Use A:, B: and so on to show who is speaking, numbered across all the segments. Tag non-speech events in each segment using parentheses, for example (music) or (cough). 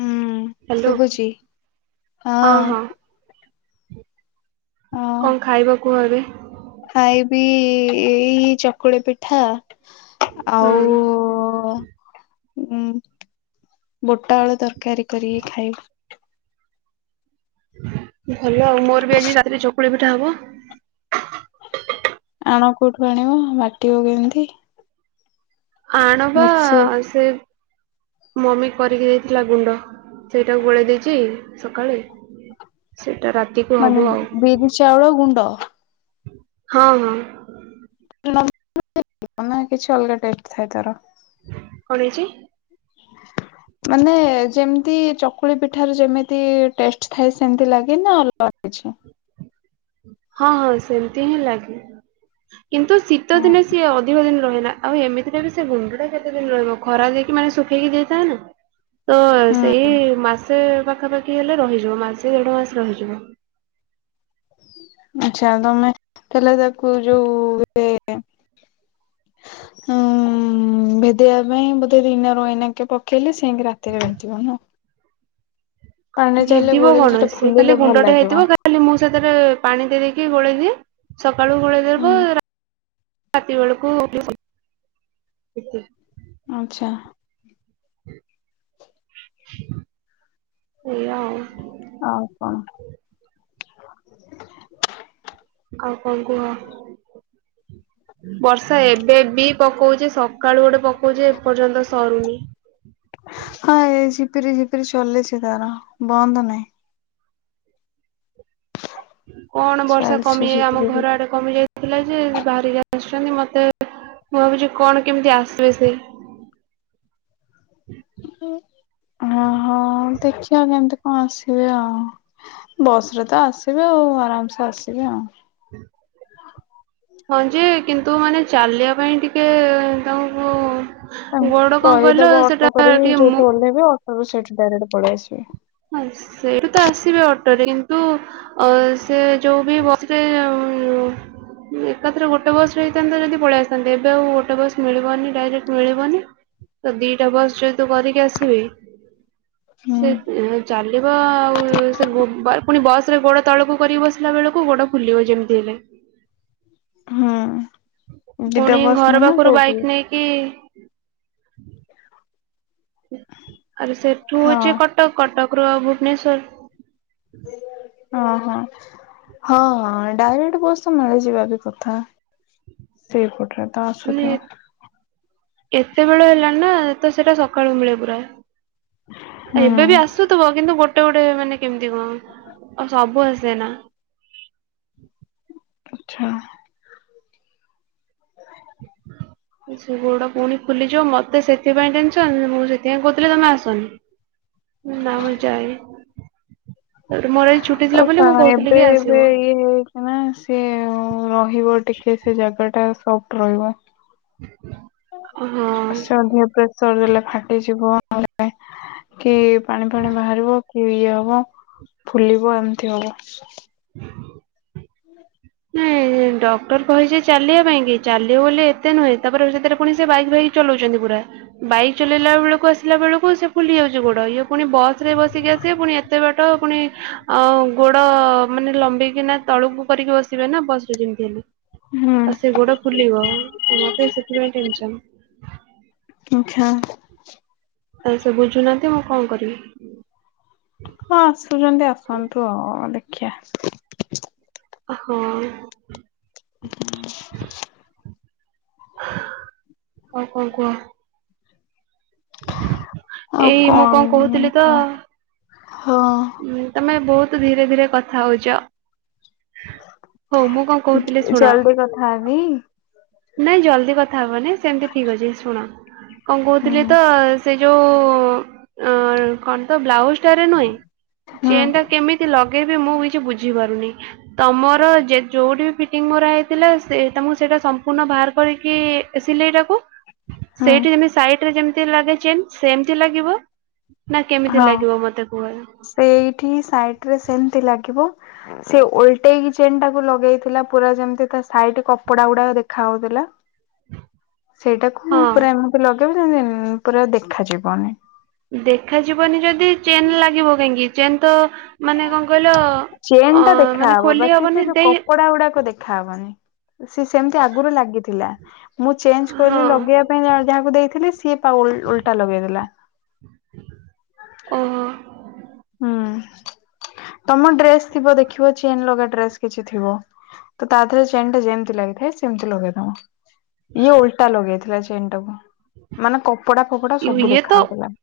A: ହୁଁ
B: ହ୍ୟାଲୋ
A: ଶୁଭୁଛି ହଁ। ହଁ
B: କଣ ଖାଇବା କୁହ ଏବେ?
A: ଖାଇବି ଏଇ ଚକୁଳି ପିଠା।
B: ହୁଁ
A: ଆଉ ଉଁ ବୁଟ ଆଳୁ ତରକାରୀ କରିକି ଖାଇବୁ।
B: ଭଲ ଆଉ ମୋର ବି ଆଜି ରାତିରେ ଚକୁଳି ପିଠା ହବ।
A: ଆଣ କୋଉଠୁ ଆଣିବ ବାଟିବ କେମିତି?
B: ଆଣବା
A: ମିକ୍ସି
B: ସେ ମମି କରିକି ଦେଇଥିଲା ଗୁଣ୍ଡ ସେଇଟାକୁ ବୋଳେଇ ଦେଇଛି ସକାଳେ। ସେଇଟା ରା
A: ମାନେ ବିରି ଚାଉଳ ଗୁଣ୍ଡ?
B: ହଁ ହଁ।
A: ନା କିଛି ଅଲଗା ଟେ ଥାଏ ତାର।
B: କଣ ହେଇଛି? ହଁ
A: ମାନେ ଯେମିତି ଚକୁଳି ପିଠାର ଯେମିତି ଟେଷ୍ଟ ଥାଏ ସେମିତି ଲାଗେ ନା ଅଲଗା କିଛି?
B: ହଁ ହଁ ସେମତି ହିଁ ଲାଗେ। କିନ୍ତୁ
A: ଓ
B: ଶୀତ ଦିନେ ସିଏ ଅଧିକ ଦିନ ରହେନା। ଆଉ ଏମିତିରେ ବି ସେ ଗୁଣ୍ଡ ଟା କେତେ ଦିନ ରହିବ ଖରା ଦେଇକି ମାନେ ଶୁଖେଇକି ଦେଇଥାଏ ନା। ତ
A: ହୁଁ
B: ସେଇ ମାସେ ପାଖାପାଖି ହେଲେ ରହିଯିବ। ମାସେ ଦେଢ ମାସ ରହିଯିବ।
A: ଆଛା ତମେ ହେଲେ ତାକୁ ଯୋଉ ଏ ହଁ ଭେଦେଇବା ପାଇଁ ବୋଧେ ଦିନ ରଇନା କେ ପକେଇଲେ ଶେନି ରାତିରେ ବଟିବ ନା। ପାଣିରେ ଚାହିଁଲେ
B: ହେଦିବ
A: ଗୋଳେଇଲେ
B: କଣ
A: ସେଟା
B: ସେ
A: ଫୁଲିଲେ
B: ଖାଲି
A: ଭଲ
B: ଗୁଣ୍ଡ ଟା
A: ଲାଗିବ।
B: ହେଇଥିବ ଖାଲି ମୁଁ ସେଥିରେ ପାଣି ଦେଇ ଦେଇକି ଗୋଳେଇଦିଏ ସକାଳୁ
A: ହୁଁ
B: ଗୋଳେଇଦବ ରା ରାତି ବେଳକୁ
A: ଆଚ୍ଛା।
B: ସେଇଆ ଆଉ।
A: ଆଉ କଣ?
B: ଆଉ କଣ କୁହ? ବର୍ଷା ଏବେ ବି ପକଉଚି ସକାଳୁ ଗୋଟେ ପକଉଛି ଏପର୍ଯ୍ୟନ୍ତ ସରୁନି
A: ହଁ ଏ ଝିପିରି ଝିପିରି ଚଲେଇଛି ତାର ବନ୍ଦ ନାହିଁ
B: କଣ ବର୍ଷା
A: ଚାଲିଛି
B: କମିଏ ଆମ
A: ଝିପିରି
B: ଘର ଆଡେ କମି ଯାଇଥିଲା ଯେ ବାହାରିକି ଆସିଛନ୍ତି ମତେ ମୁଁ ବାବୁଛି କଣ କେମିତି ଆସିବ ସେ
A: ହ ହଁ ହଁ ଦେଖିବା କେମତି କଣ ଆସିବେ ଆଉ ବସ ରେ ତ ଆସିବେ ଆଉ ଆରାମସେ ଆସିବେ ଆଉ
B: ହୁଁ ହଁ ଯେ କିନ୍ତୁ ମାନେ ଚାଲିବା ପାଇଁ ଟିକେ ତମକୁ
A: କହିଦବ ଅଟୋ କରିକି
B: ଟିକେ ମୁ
A: ଯୋଉଠୁ ଓହ୍ଲେଇବେ ଅଟୋରୁ ସେଇଠୁ ଡାଇରେକ୍ଟ ପଳେଇ ଆସିବେ।
B: ହଁ ସେଇଠୁ ତ ଆସିବେ ଅଟୋରେ କିନ୍ତୁ ଅ ଯେ ଯଉ ବି ବସ ରେ ଆଉ ଉ ଏକାଥରେ ଗୋଟେ ବସ ରେ ହେଇଥାନ୍ତା ଯଦି ପଳେଇ ଆସଥାନ୍ତି ଏବେ ଆଉ ଗୋଟେ ବସ୍ ମିଳିବନି ଡାଇରେକ୍ଟ ମିଳିବନି ତ ଦିଟା ବସ୍ ଯେହେତୁ କରିକି ଆସିବି
A: ହୁଁ
B: ସେ ଚାଲିବ ଆଉ ସେ ଗୋ ଆରେ ପୁଣି ବସ ରେ ଗୋଡ ତଳକୁ କରିକି ବସିଲା ବେଳକୁ ଗୋଡ ଫୁଲିବ ଯେମିତି ହେଲେ
A: ହୁଁ ଦିଟା
B: ପୁଣି
A: ବସ୍
B: ଘର
A: ମାନେ
B: ପାଖରୁ
A: କୋଉଠି
B: ବାଇକ୍ ନେଇକି ଆରେ ସେଠୁ
A: ହଁ
B: ହେଛି କଟକ, କଟକ ରୁ ଭୁବନଶ୍ୱର
A: ଓ ହ ହଁ ଡାଇରେକ୍ଟ ବସ ତ ମିଳିଯିବା ବି କଥା ସେଇପଟରେ ତ ଆସୁଥିବ
B: ଏତେବେଳ ହେଲାଣି ନା ଏତ ସେଟା ସକାଳୁ ମିଳେ ପୁରା
A: ହୁଁ
B: ଏବେ ବି ଆସୁଥବ କିନ୍ତୁ ଗୋଟେ ଗୋଟେ ମାନେ କେମିତି କଣ ଆଉ ସବୁ ଆସେ ନା
A: ଆଛା
B: ସେ ଗୋଡ ପୁଣି ଫୁଲିଯିବ ମତେ ସେଥିପାଇଁ ଟେନସନ ମୁଁ ସେଥିପାଇଁ କହୁଥିଲି ତମେ ଆସନି ନାଁ ମୁଁ ଯାଇ, ର ମୋର ଏଇ ଛୁଟି ଥିଲା ବୋଲି ମୁଁ କହୁଥିଲି କି ଆସିବ
A: ଆଁ ସିଏ ରହିବ ଟିକେ ସେ ଜାଗା ଟା ସଫ୍ଟ ରହିବ
B: (unintelligible) ହଁ।
A: ସେ ଅଧେ ପ୍ରେସର ଦେଲେ ଫାଟିଯିବ (unintelligible) କି ପାଣି ଫାଣି ବାହାରିବ କି ଇଏ ହବ ଫୁଲିବ ଏମିତି ହବ
B: (inaudible) ହୁଁ ଏ ଡକ୍ଟର କହିଚି ଚାଲିବା ପାଇଁ କି ଚାଲିବ ବୋଲି ଏତେ ନୁହେଁ ତାପରେ ସେଥିରେ ପୁଣି ସେ ବାଇକ୍ ଭାଇକ୍ ଚଲଉଚନ୍ତି ପୁରା ବାଇକ୍ ଚଲେଇଲା ବେଳକୁ ଆସିଲା ବେଳକୁ ସେ ଫୁଲି ଯାଉଛି ଗୋଡ ଇଏ ପୁଣି ବସ ରେ ବସିକି ଆସିବେ ପୁଣି ଏତେ ବାଟ ପୁଣି ଆଁ ଗୋଡ ମାନେ ଲମ୍ବେଇକି ନା ତଳୁକୁ କରିକି ବସି ବେ ନା ବସ ରେ ଯେମତି ହେଲେ
A: ହୁଁ
B: ଆଉ ସେ ଗୋଡ ଫୁଲିବ ମତେ ସେଥିପାଇଁ ଟେନ୍ସନ୍
A: ଆଛା
B: ଆ ସେ ବୁଝୁନାହାନ୍ତି ମୁଁ କଣ କରିବି
A: ହଁ ଆସୁଚନ୍ତି ଆସନ୍ତୁ ଆଉ ଦେଖିଆ
B: ହଁଅ
A: (inaudible)
B: ଆଉ କଣ କୁହ
A: ଆଉ
B: ଏଇ ମୁଁ
A: କଣ ଉଁ
B: କହୁଥିଲି
A: କଣ ଉଁ ହଁ ଅ
B: ଉଁ ତମେ ବହୁତ ଧୀରେ ଧୀରେ କଥା ହଉଚ ହଉ ମୁଁ କଣ କହୁଥିଲି ଶୁଣ
A: ଜଲଦି କଥା ହେବି
B: ନାଇଁ ଜଲଦି କଥା ହବନି ସେମତି ଠିକ ଅଛି ଶୁଣ କଣ କହୁଥିଲି
A: ହୁଁ
B: ତ ସେ ଯୋଉ ଉଁ କଣ ତ ବ୍ଲାଉଜ ଟାରେ ନୁହେଁ
A: ହୁଁ
B: ଚେନ୍ ଟା କେମି ତି ଲଗେଇବି ମୁଁ କିଛି ବୁଝିପାରୁନି ତମର ଯେ ଯୋଉଠି ବି ଫିଟିଙ୍ଗ ମୋରା ହେଇଥିଲା ସେ ଟା ମୁଁ ସେଟା ସମ୍ ମ୍ପୂର୍ଣ୍ଣ ବାହାର କରିକି ସିଲେଇଟାକୁ
A: ହୁଁ
B: ସେଇଠି ଯେମତି ସାଇଟ ରେ ଯେମିତି ଲାଗେ ଚେନ୍ ସେମତି ଲାଗିବ ନା କେମିତି
A: ହଁ।
B: ଲାଗିବ ମତେ କୁହ ଏ
A: ସେଇଠି ହି ସାଇଟରେ ସେମିତି ଲାଗିବ ସିଏ ଓଲଟେଇକି ଚେନ୍ ଟାକୁ ଲଗେଇଥିଲା ପୁରା ଯେମତି ତା ସାଇଡ କପଡା ଗୁଡାକ ଦେଖା ହଉଥିଲା ସେଇଟାକୁ
B: ହଁ
A: ପୁରା ଏମିତି ଲଗେଇବ ଯେମିତି ଇଁ ପୁରା ଦେଖାଯିବନି
B: ଦେଖାଯିବନି ଯଦି ଚେନ୍ ଲାଗିବ କାହିଁକି ଚେନ୍ ତ ମାନେ କଣ କହିଲ
A: ଚେନ୍
B: ଅ
A: ଟା
B: ମାନେ
A: ଦେଖାହବ
B: ଖୋଲି
A: ବାକି ସେ
B: ହବନି
A: ଯୋଉ
B: ଦେଇ
A: କପଡା ଗୁଡାକ ଦେଖାହବନି ସ ସେମିତି ଆଗରୁ ଲାଗିଥିଲା ମୁଁ ଚେଞ୍ଜ କଲି
B: ହଁ
A: ଲଗେଇବା ପାଇଁ ଜ ଯାହାକୁ ଦେଇଥିଲ ସିଏ ତା ଓଲ୍ ଓଲଟା ଲଗେଇଦେଲା
B: ଓହୋ
A: ହୁଁ ତମ ଡ୍ରେସ ଥିବ ଦେଖିବ ଚେନ୍ ଲଗା ଡ୍ରେସ କିଛି ଥିବ ତ ତା ଥିରେ ଚେନ୍ ଟା ଯେମିତି ଲାଗିଥାଏ ସେମିତି ଲଗେଇଦବ ଇଏ ଓଲଟା ଲଗେଇଥିଲା ଚେନ୍ ଟାକୁୁ ମାନେ କପଡା ଫପଡା
B: ୟୁ-
A: ସବୁ
B: ଇଏ ତ
A: ଦେଖାାଯାଉଥିଲା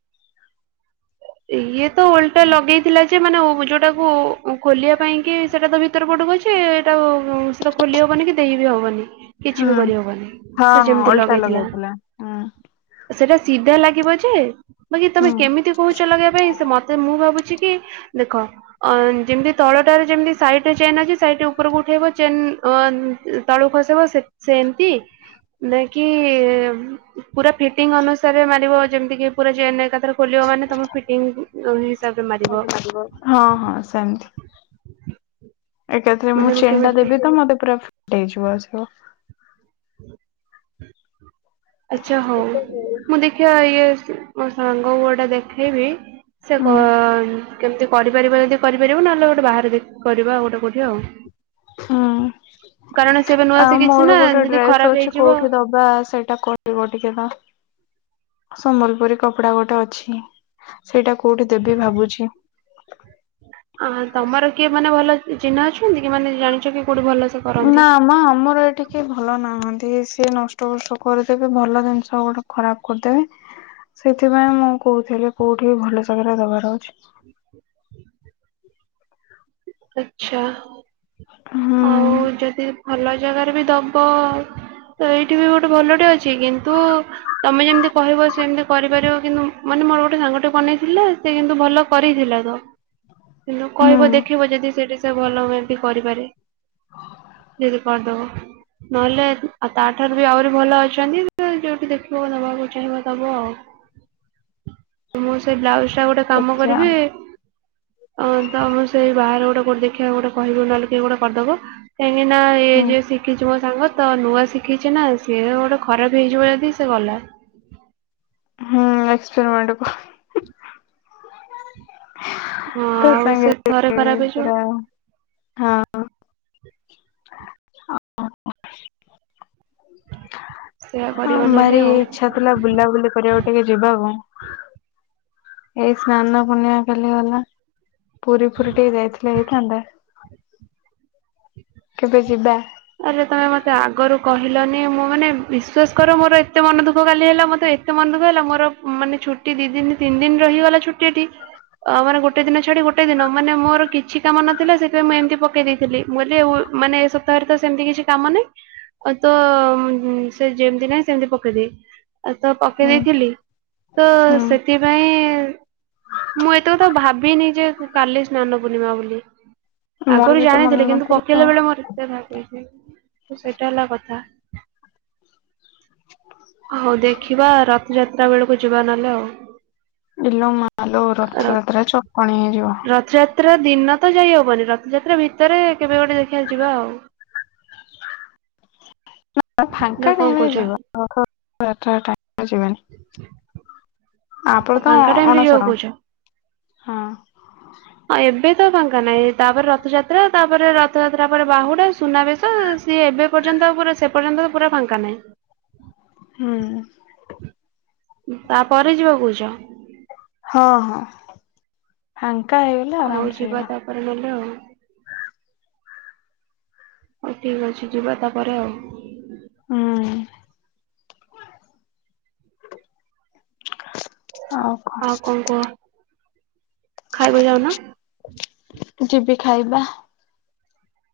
B: ଇଏ ତ ଓଲଟା ଲଗେଇଥିଲା ଯେ ମାନେ ଉ ଯୋଉଟାକୁ ଖୋଲିବା ପାଇଁ କି ସେଟା ତ ଭିତରେ ପଟୁକୁ ଅଛି ଇ ତ ଆଉ ସେତ ଖୋଲି ହବନି କି ଦେଇ ବିି ହବନି
A: ହୁଁ
B: କିଛି ବି କରିହବନି
A: ହଁ
B: ସେ
A: ହଁ
B: ଯେମିତି
A: ଅଲଟା
B: ଲଗେଇଥିଲା
A: ହୁଁ।
B: ସେଟା ସିଧା ଲାଗିବ ଯେ ବାକି ତମେ
A: ହଁ
B: କେମିତି କହୁଚ ଲଗେଇବା ପାଇଁ ସେ ମତେ ମୁଁ ଭାବୁଛି କି ଦେଖ ଅ ଯେମିତି ତଳଟାରେ ଯେମିତି ସାଇଟ ଚେନ୍ ଅଛି ସାଇଟ୍ ଉପରକୁ ଉଠେଇବ ଚେନ୍ ଅ ତଳୁକୁ ଖସବ ସେମିତି ନେ କିି ପୁରା ଫିଟିଙ୍ଗ ଅନୁସାରେ ମାରିବ ଯେମିତି କି ପୁରା ଜେନ୍ ଏକାଥରେ ଖୋଲିବ ମାନେ ତମ ଫିଟିଙ୍ଗ କୁ (unintelligible) ହିସାବରେ ମାରିବ
A: ହଁ ହଁ ସେମିତି ଏକାଥିରେ ମୁଁ
B: ମାନେ
A: ଚେନ୍ ଟା
B: କେମିତି
A: ଦେବି ତ ମତେ ପୁରା ଫିଟ୍ ହେଇଯିବ ସ
B: (inaudible) ଆଛା ହଉ ମୁଁ ଦେଖିବା ଇଏ ମୋ ସାଙ୍ଗକୁ ଅଟା ଦେଖେଇବି ସେ
A: ହୁଁ
B: କ କେମିତି କରିପାରିବ ଯଦି କରିପାରିବ ନହେଲେ ଗୋଟେ ବାହାରେ ଦେଖି କି କରିବା ଆଉ ଗୋଟେ କୋଉଠି ଆଉ
A: ହୁଁ
B: କାରଣ ସେ ଏବେ ନୂଆ
A: ଆଉ
B: ଶିଖିଛି
A: ମୋର
B: ନା
A: ଗୋଟେ
B: ଯଦି
A: ଡ୍ରେସ୍
B: ଖରାପ
A: ଅଛି
B: ହେଇଯିବ
A: କୋଉଠି ଦବ ବା ସେଇଟା କହିବ ଟିକେ ନା ସମ୍ବଲପୁରୀ କପଡା ଗୋଟେ ଅଛି ସେଇଟା କୋଉଠି ଦେବି ଭାବୁଛି
B: ଆଁ ତମର କିଏ ମାନେ ଭଲ ଚିହ୍ନା ଅଛନ୍ତି କି ମାନେ ଜାଣିଛ କି କୋଉଠି ଭଲ ସେ
A: ନା ମ ଆମର ଏଠି ଏ ଭଲ ନାହାଁନ୍ତି ସିଏ ନଷ୍ଟ ଫଷ୍ଟ କରିଦେବେ ଭଲ ଜିନିଷ ଗୋଟେ ଖରାପ କରଦେବେ ସେଥିପାଇଁ ମୁଁ କହୁଥିଲି କୋଉଠି ଭଲ ଜାଗାରେ ଦବାର ଅଛି
B: ଆଛା, ଆଉ
A: ହୁଁ
B: ଯଦି ଭଲ ଜାଗାରେ ବି ଦବ ଏଇଠି ବି ଗୋଟେ ଭଲଟେ ଅଛି କିନ୍ତୁ ତମେ ଯେମିତି କହିବ ସେମିତି କରିପାରିବ କିନ୍ତୁ ମାନେ ମୋର ଗୋଟେ ସାଙ୍ଗଟେ ବନେଇଥିଲା ସେ କିନ୍ତୁ ଭଲ କରିଥିଲା ତ ନ କହିବ
A: ହୁଁ।
B: ଦେ ସେଠି ସେ ଭଲ ହୁଏ ତି କରିପାରେ ଯି କରଦବ ନହେଲେ ଆଉ ତାଠାରୁ ବି ଆହୁରି ଭଲ ଅଛନ୍ତି ଯୋଉଠି ଦେଖିବ ଦବାକୁ ଚାହିଁବ ଦବ ଆଉ ମୁଁ ସେ ବ୍ଲାଉଜ ଟା ଗୋଟେ କାମ
A: ଦେଖିବା ଆଉ
B: କରିବି ଅ ତ ସେ ବାହାରେ ଗୋଟେ କୋଟେ ଦେଖିବାକୁ ଗୋଟେ କହିବୁ ନହେଲେ କିଏ ଗୋଟେ କରଦବ ଏହିଁକି ନା ଏଇ
A: ହୁଁ।
B: ଯିଏ ଶିକିଛି ବ ସାଙ୍ଗ ତ ନୂଆ ଶିଖିଚିନା ସିଏ ଗୋଟେ ଖରାପ ହେଇଯିବ ଯଦି ସେ ଗଲା
A: ହୁଁ ଏକ୍ସପେରିମେଣ୍ଟ କ
B: ହଁ
A: ତା
B: ଆଉ ସେ
A: ସାଙ୍ଗରେ
B: ଥରେ ଖରାପ ହେଇଯିବ
A: ପୁରା ହଁ
B: ହ ହ
A: ହଁ ଭାରି ଇଛା ଥିଲା ବୁଲାବୁଲି କରିବାକୁ ଟିକେ ଯିବାକୁ ଏଇ ସ୍ନାନ ପୁନିମା କାଲି ଗଲା ପୁରୀ ଫୁରୀ ଟିକେ ଯାଇଥିଲେ ହେଇଥାନ୍ତା, କେବେ ଯିବା?
B: ଆରେ ତମେ ମତେ ଆଗରୁ କହିଲନି ମୁଁ ମାନେ ବିଶ୍ଵାସ କର ମୋର ଏତେ ମନ ଦୁଃଖ କାଲି ହେଲା ମତେ ଏ ଏତେ ମନ ଦୁଖ ହେଲା ମୋର ମାନେ ଛୁଟି ଦି ଦିନ ତିନି ଦିନ ରହିଗଲା ଛୁଟି ଏଠି ଅ ମାନେ ଗୋଟେ ଦିନ ଛାଡି ଗୋଟେ ଦିନ ମାନେ ମୋର କିଛି କାମ ନଥିଲା ସେଥିପାଇଁ ମୁଁ ଏମତି ପକେଇ ଦେଇ ଥିଲି (unintelligible) ମାନେ ଏ ସବୁ ରେ ତ ସେମିତି କିଛି କାମ ନାହିଁ, ଆଉ ତ ସେ ଯେମତି ନାହିଁ ସେମିତି ପକେଇଦିଏ ତ ପକେଇ
A: ହୁଁ
B: ଦେଇେଇଥିଲି ତ
A: ହୁଁ
B: ସେଥିପାଇଁ ମୁଁ ଏତେ କଥା ଭାବିନି ଯେ କାଲି ସ୍ନାନ ପୂର୍ଣ୍ଣିମା ବୋଲି
A: ମୋର
B: ଆଗରୁ
A: ବି ତ
B: ଜାଣିଥିଲି
A: ମନେ
B: କିନ୍ତୁ
A: ନଥିଲା।
B: ପକେଇଲା
A: ଆଉ।
B: ବେଳେ ମୋର ଏତେ ଭ ହେଇଛି ତ ସେଇଟା ହେଲା କଥା ହଉ ଦେଖିବା ରଥଯାତ୍ରା ବେଳକୁ ଯିବା ନହେଲେ ଆଉ
A: ଇଲୋ ମାଲୋ ରଥଯାତ୍ରା ଚକଣି ହେଇଯିବ
B: ତ୍ରା ଦିନ ତ ଯାଇ ହବନି ରଥଯାତ୍ରା ଭିତରେ କେବେ ଗୋଟେ ଦେଖିବା ଯ ଯିବା ଆଉ ନା
A: ଫାଙ୍କା
B: କଣ
A: ଟାଇମରେ
B: କହୁଛ
A: ଯିବା (unintelligible) (unintelligible) ଟାଇମ ରେ ଯିବାନି ଆ
B: ଆଉ
A: ପରେ ତ
B: ଫାଙ୍କା
A: ଅ
B: ଟାଇମ ରେ ଯିବାକୁ
A: ଅଣସର
B: କହୁଛ?
A: ହଁ
B: ହଁ ଏବେ ତ ଫଙ୍କା ନାହିଁ, ତାପରେ ରଥଯାତ୍ରା ତାପରେ ରଥଯାତ୍ରା ପରେ ବାହୁଡା, ସୁନାବେଶ ସିଏ ଏବେ ପର୍ଯ୍ୟନ୍ତ ପୁରା ସେ ପର୍ଯ୍ୟନ୍ତ ପୁରା ଫାଙ୍କା ନାହିଁ।
A: ହୁଁ
B: ତାପରେ ଯିବା କହୁଛ?
A: ହଁ ହଁ ଫାଙ୍କା ହେଇ
B: ହଉ ଯିବା ତାପରେ ନେଲେ ଆଉ ହଉ ଠିକ୍ ଅଛି ଯିବା ତାପରେ ଆଉ
A: ହୁଁ
B: ଆଉ କଣ କୁହ ଖାଇବା ଯାଉନ
A: ଯିବି ଖାଇବା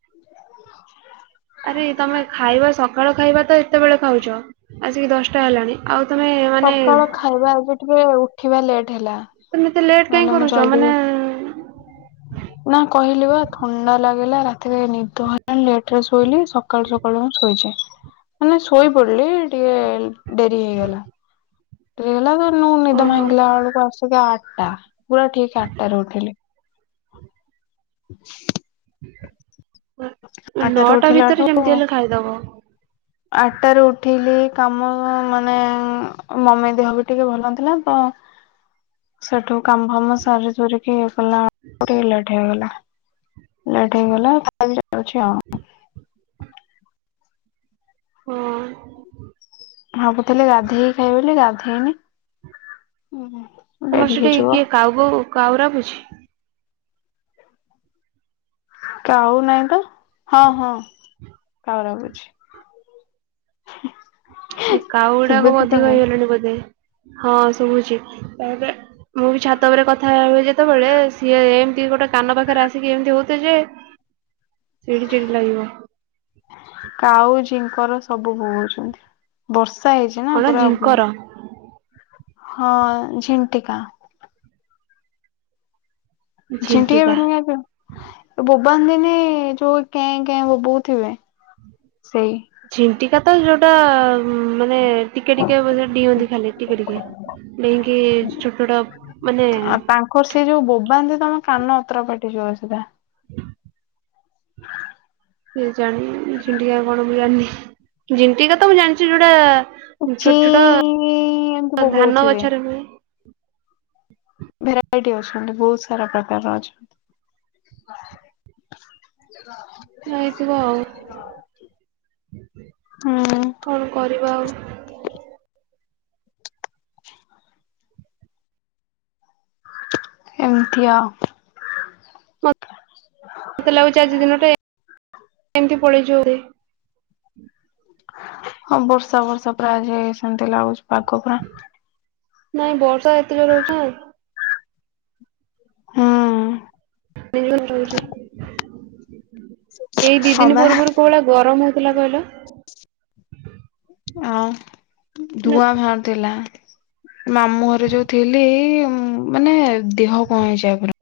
A: (inaudible)
B: ଆରେ ତମେ ଖାଇବା ସକାଳ ଖାଇବା ତ ଏତେବେଳେ ଖାଉଚ ଆସିକି ଦଶଟା ହେଲାଣି ଆଉ ତମେ ମାନେ
A: ସକାଳ ଖାଇବା ଏବେ ଟିକେ ଉଠିବା ଲେଟ୍ ହେଲା
B: ତମେ ଏତେ ଲେଟ୍ କାହିଁ
A: ନହେଲେ ମୁଁ
B: କରୁଛ
A: ଜଲଦି
B: ମାନେ
A: ଉ ନା କହିଲି ବା ଥଣ୍ଡା ଲାଗିଲା ରାତ ତି ରେ ନିଦ ହେଲାନି ଲେଟରେ ଶୋଇଲି ସକାଳୁ ସକାଳୁ ମୁଁ ଶୋଇଚି ମାନେ ଶୋଇ ପଡିଲି ଟିକେ ଡେରି ହେଇଗଲା ହେଲା ତ ନୁ ନିଦ
B: ଓହୋ
A: ଭାଙ୍ଗିଲା ବେଳକୁ ଆସିକି ଆଠଟା ପୁରା ଠିକ ଆଠଟା ରେ ଉଠିଲି। (inaudible) ଆଠଟାରେ
B: ନଅଟା
A: ଉଠିଲାଠୁ
B: ଭିତରେ ଯେମିତି ହେଲେ ଖାଇଦବ।
A: ଆଠଟାରେ ଉଠିଲି କାମ ମାନେ ମ ମମି ଦେହ ବି ଟିକେ ଭଲ ନଥିଲା ତ
B: (inaudible)
A: ସେଠୁ କାମ ଫାମ ସାରି ସୁରିକି ଇଏ କଲା ବେଳକୁ ଟିକିଏ ଲେଟ୍ ହେଇଗଲା ଲେଟ୍ ହେଇଗଲା ଛି ଆଉ (unintelligible)
B: ହଁ
A: ଭାବୁଥିଲି ଗାଧେଇକ ଖାଇ ବୋଲି ଗାଧେଇନି ଉଁ ହୁଁ
B: ତମର
A: ଡେରି
B: ସେଠି
A: ହେଇଯିବ
B: କିଏ କାଉ ବୋବୁ କାଉ ରା ବୁଛି।
A: କାଉ ନହିଁ ତ ହଁ ହଁ କାଉ ରାବୁଛି।
B: ଏ କାଉ ଗୁଡାକ ଅଧିକ ହେଇଗଲାଣି ବୋଧେ ହଁ ସବୁଛି ତାପରେ ମୁଁ ବି ଛାତ ଉପରେ କଥା ହୁଏ ଯେତେବେଳେ ସିଏ ଏମିତି ଗୋଟେ କାନ ପାଖରେ ଆସିକି ଏମିତି ହଉଥିବେ ଯେ ସେଇଠି ଚିଠ ଲାଗିବ
A: କାଉ ଜିଙ୍କର ସବୁ ବୋଉଛନ୍ତି ବର୍ଷା ହେଇଛି ନା
B: କଣ
A: ପୁରା
B: ଝିଙ୍କର
A: ହଁ ଝିଣ୍ଟିକା ଝଣ୍ଟିଆ
B: ଝିଣ୍ଟିକା।
A: ପିନ୍ତିଆ ପିଉ ବୋବା ଦିନି ଯୋଉ କେଁ କେଁ ବୋବୋଉ ଥିବେ ସେଇ
B: ଝିଣ୍ଟିକା ତ ଯୋଉଟା ମାନେ ଟିକେ ଟିକେ ବେ ଡିଅନ୍ତି ଖାଲି ଟିକେ ଟିକେ ଡେଇଁକି ଛୋଟ ଟା ମାନେ
A: ଆଉ ତାଙ୍କର ସେ ଯୋଉ ବୋବାନ୍ତି ତମ କାନ ଅତର ପାଟି ଯିବ ସେଧା
B: (inaudible) ସେ ଜାଣି ଝଣ୍ଟିକା କଣ ମୁଁ ଜାଣିନି ଝଣ୍ଟିକା ତ ମୁଁ ଜାଣିଛି ଯୋଉଟା
A: କୋଚି
B: ଛୋଟ
A: ଏମିତି
B: ଛୋଟ ଧାନ
A: ବୋବଉଥିବେ।
B: ଗଛରେ ହୁଏ।
A: ଭେରାଇଟି ଅଛନ୍ତି। ବହୁତ ସାରା ପ୍ରକାରର ଅଛନ୍ତି। (inaudible)
B: ନେଇଥିବ ଆଉ
A: ହୁଁ
B: କଣ କରିବା ଆଉ
A: ଏମିତି ଆଉ।
B: ମୋତେ ଲାଗୁଛି ଆଜି ଦିନଟା ଏ ଏମତି ପଳେଇ ଯିବ ବୋଧେ।
A: ହଁ ବର୍ଷା ବର୍ଷା ପୁରା ଆଜି ସେମତି ଲାଗୁଛି ପାଗ ପୁରା
B: ନାଇଁ ବର୍ଷା ଏତେ ଜୋର ହଉଛି
A: ହଁ।
B: ବିଲୁ ଚୁଇଚି ଏଇ ଦି
A: ହଁ
B: ଦିନ
A: ବା
B: ପୂର୍ବରୁ କଉବଲା ଗରମ ହେଉଥିଲା କହିଲ?
A: ଆଉ ଧୂଆଁ ଭରୁଥିଲା। ମାମୁଁ ଘରେ ଯୋଉ ଥିଲି ମାନେ ଦେହ କଣ ହେଇଯାଏ ପୁରା।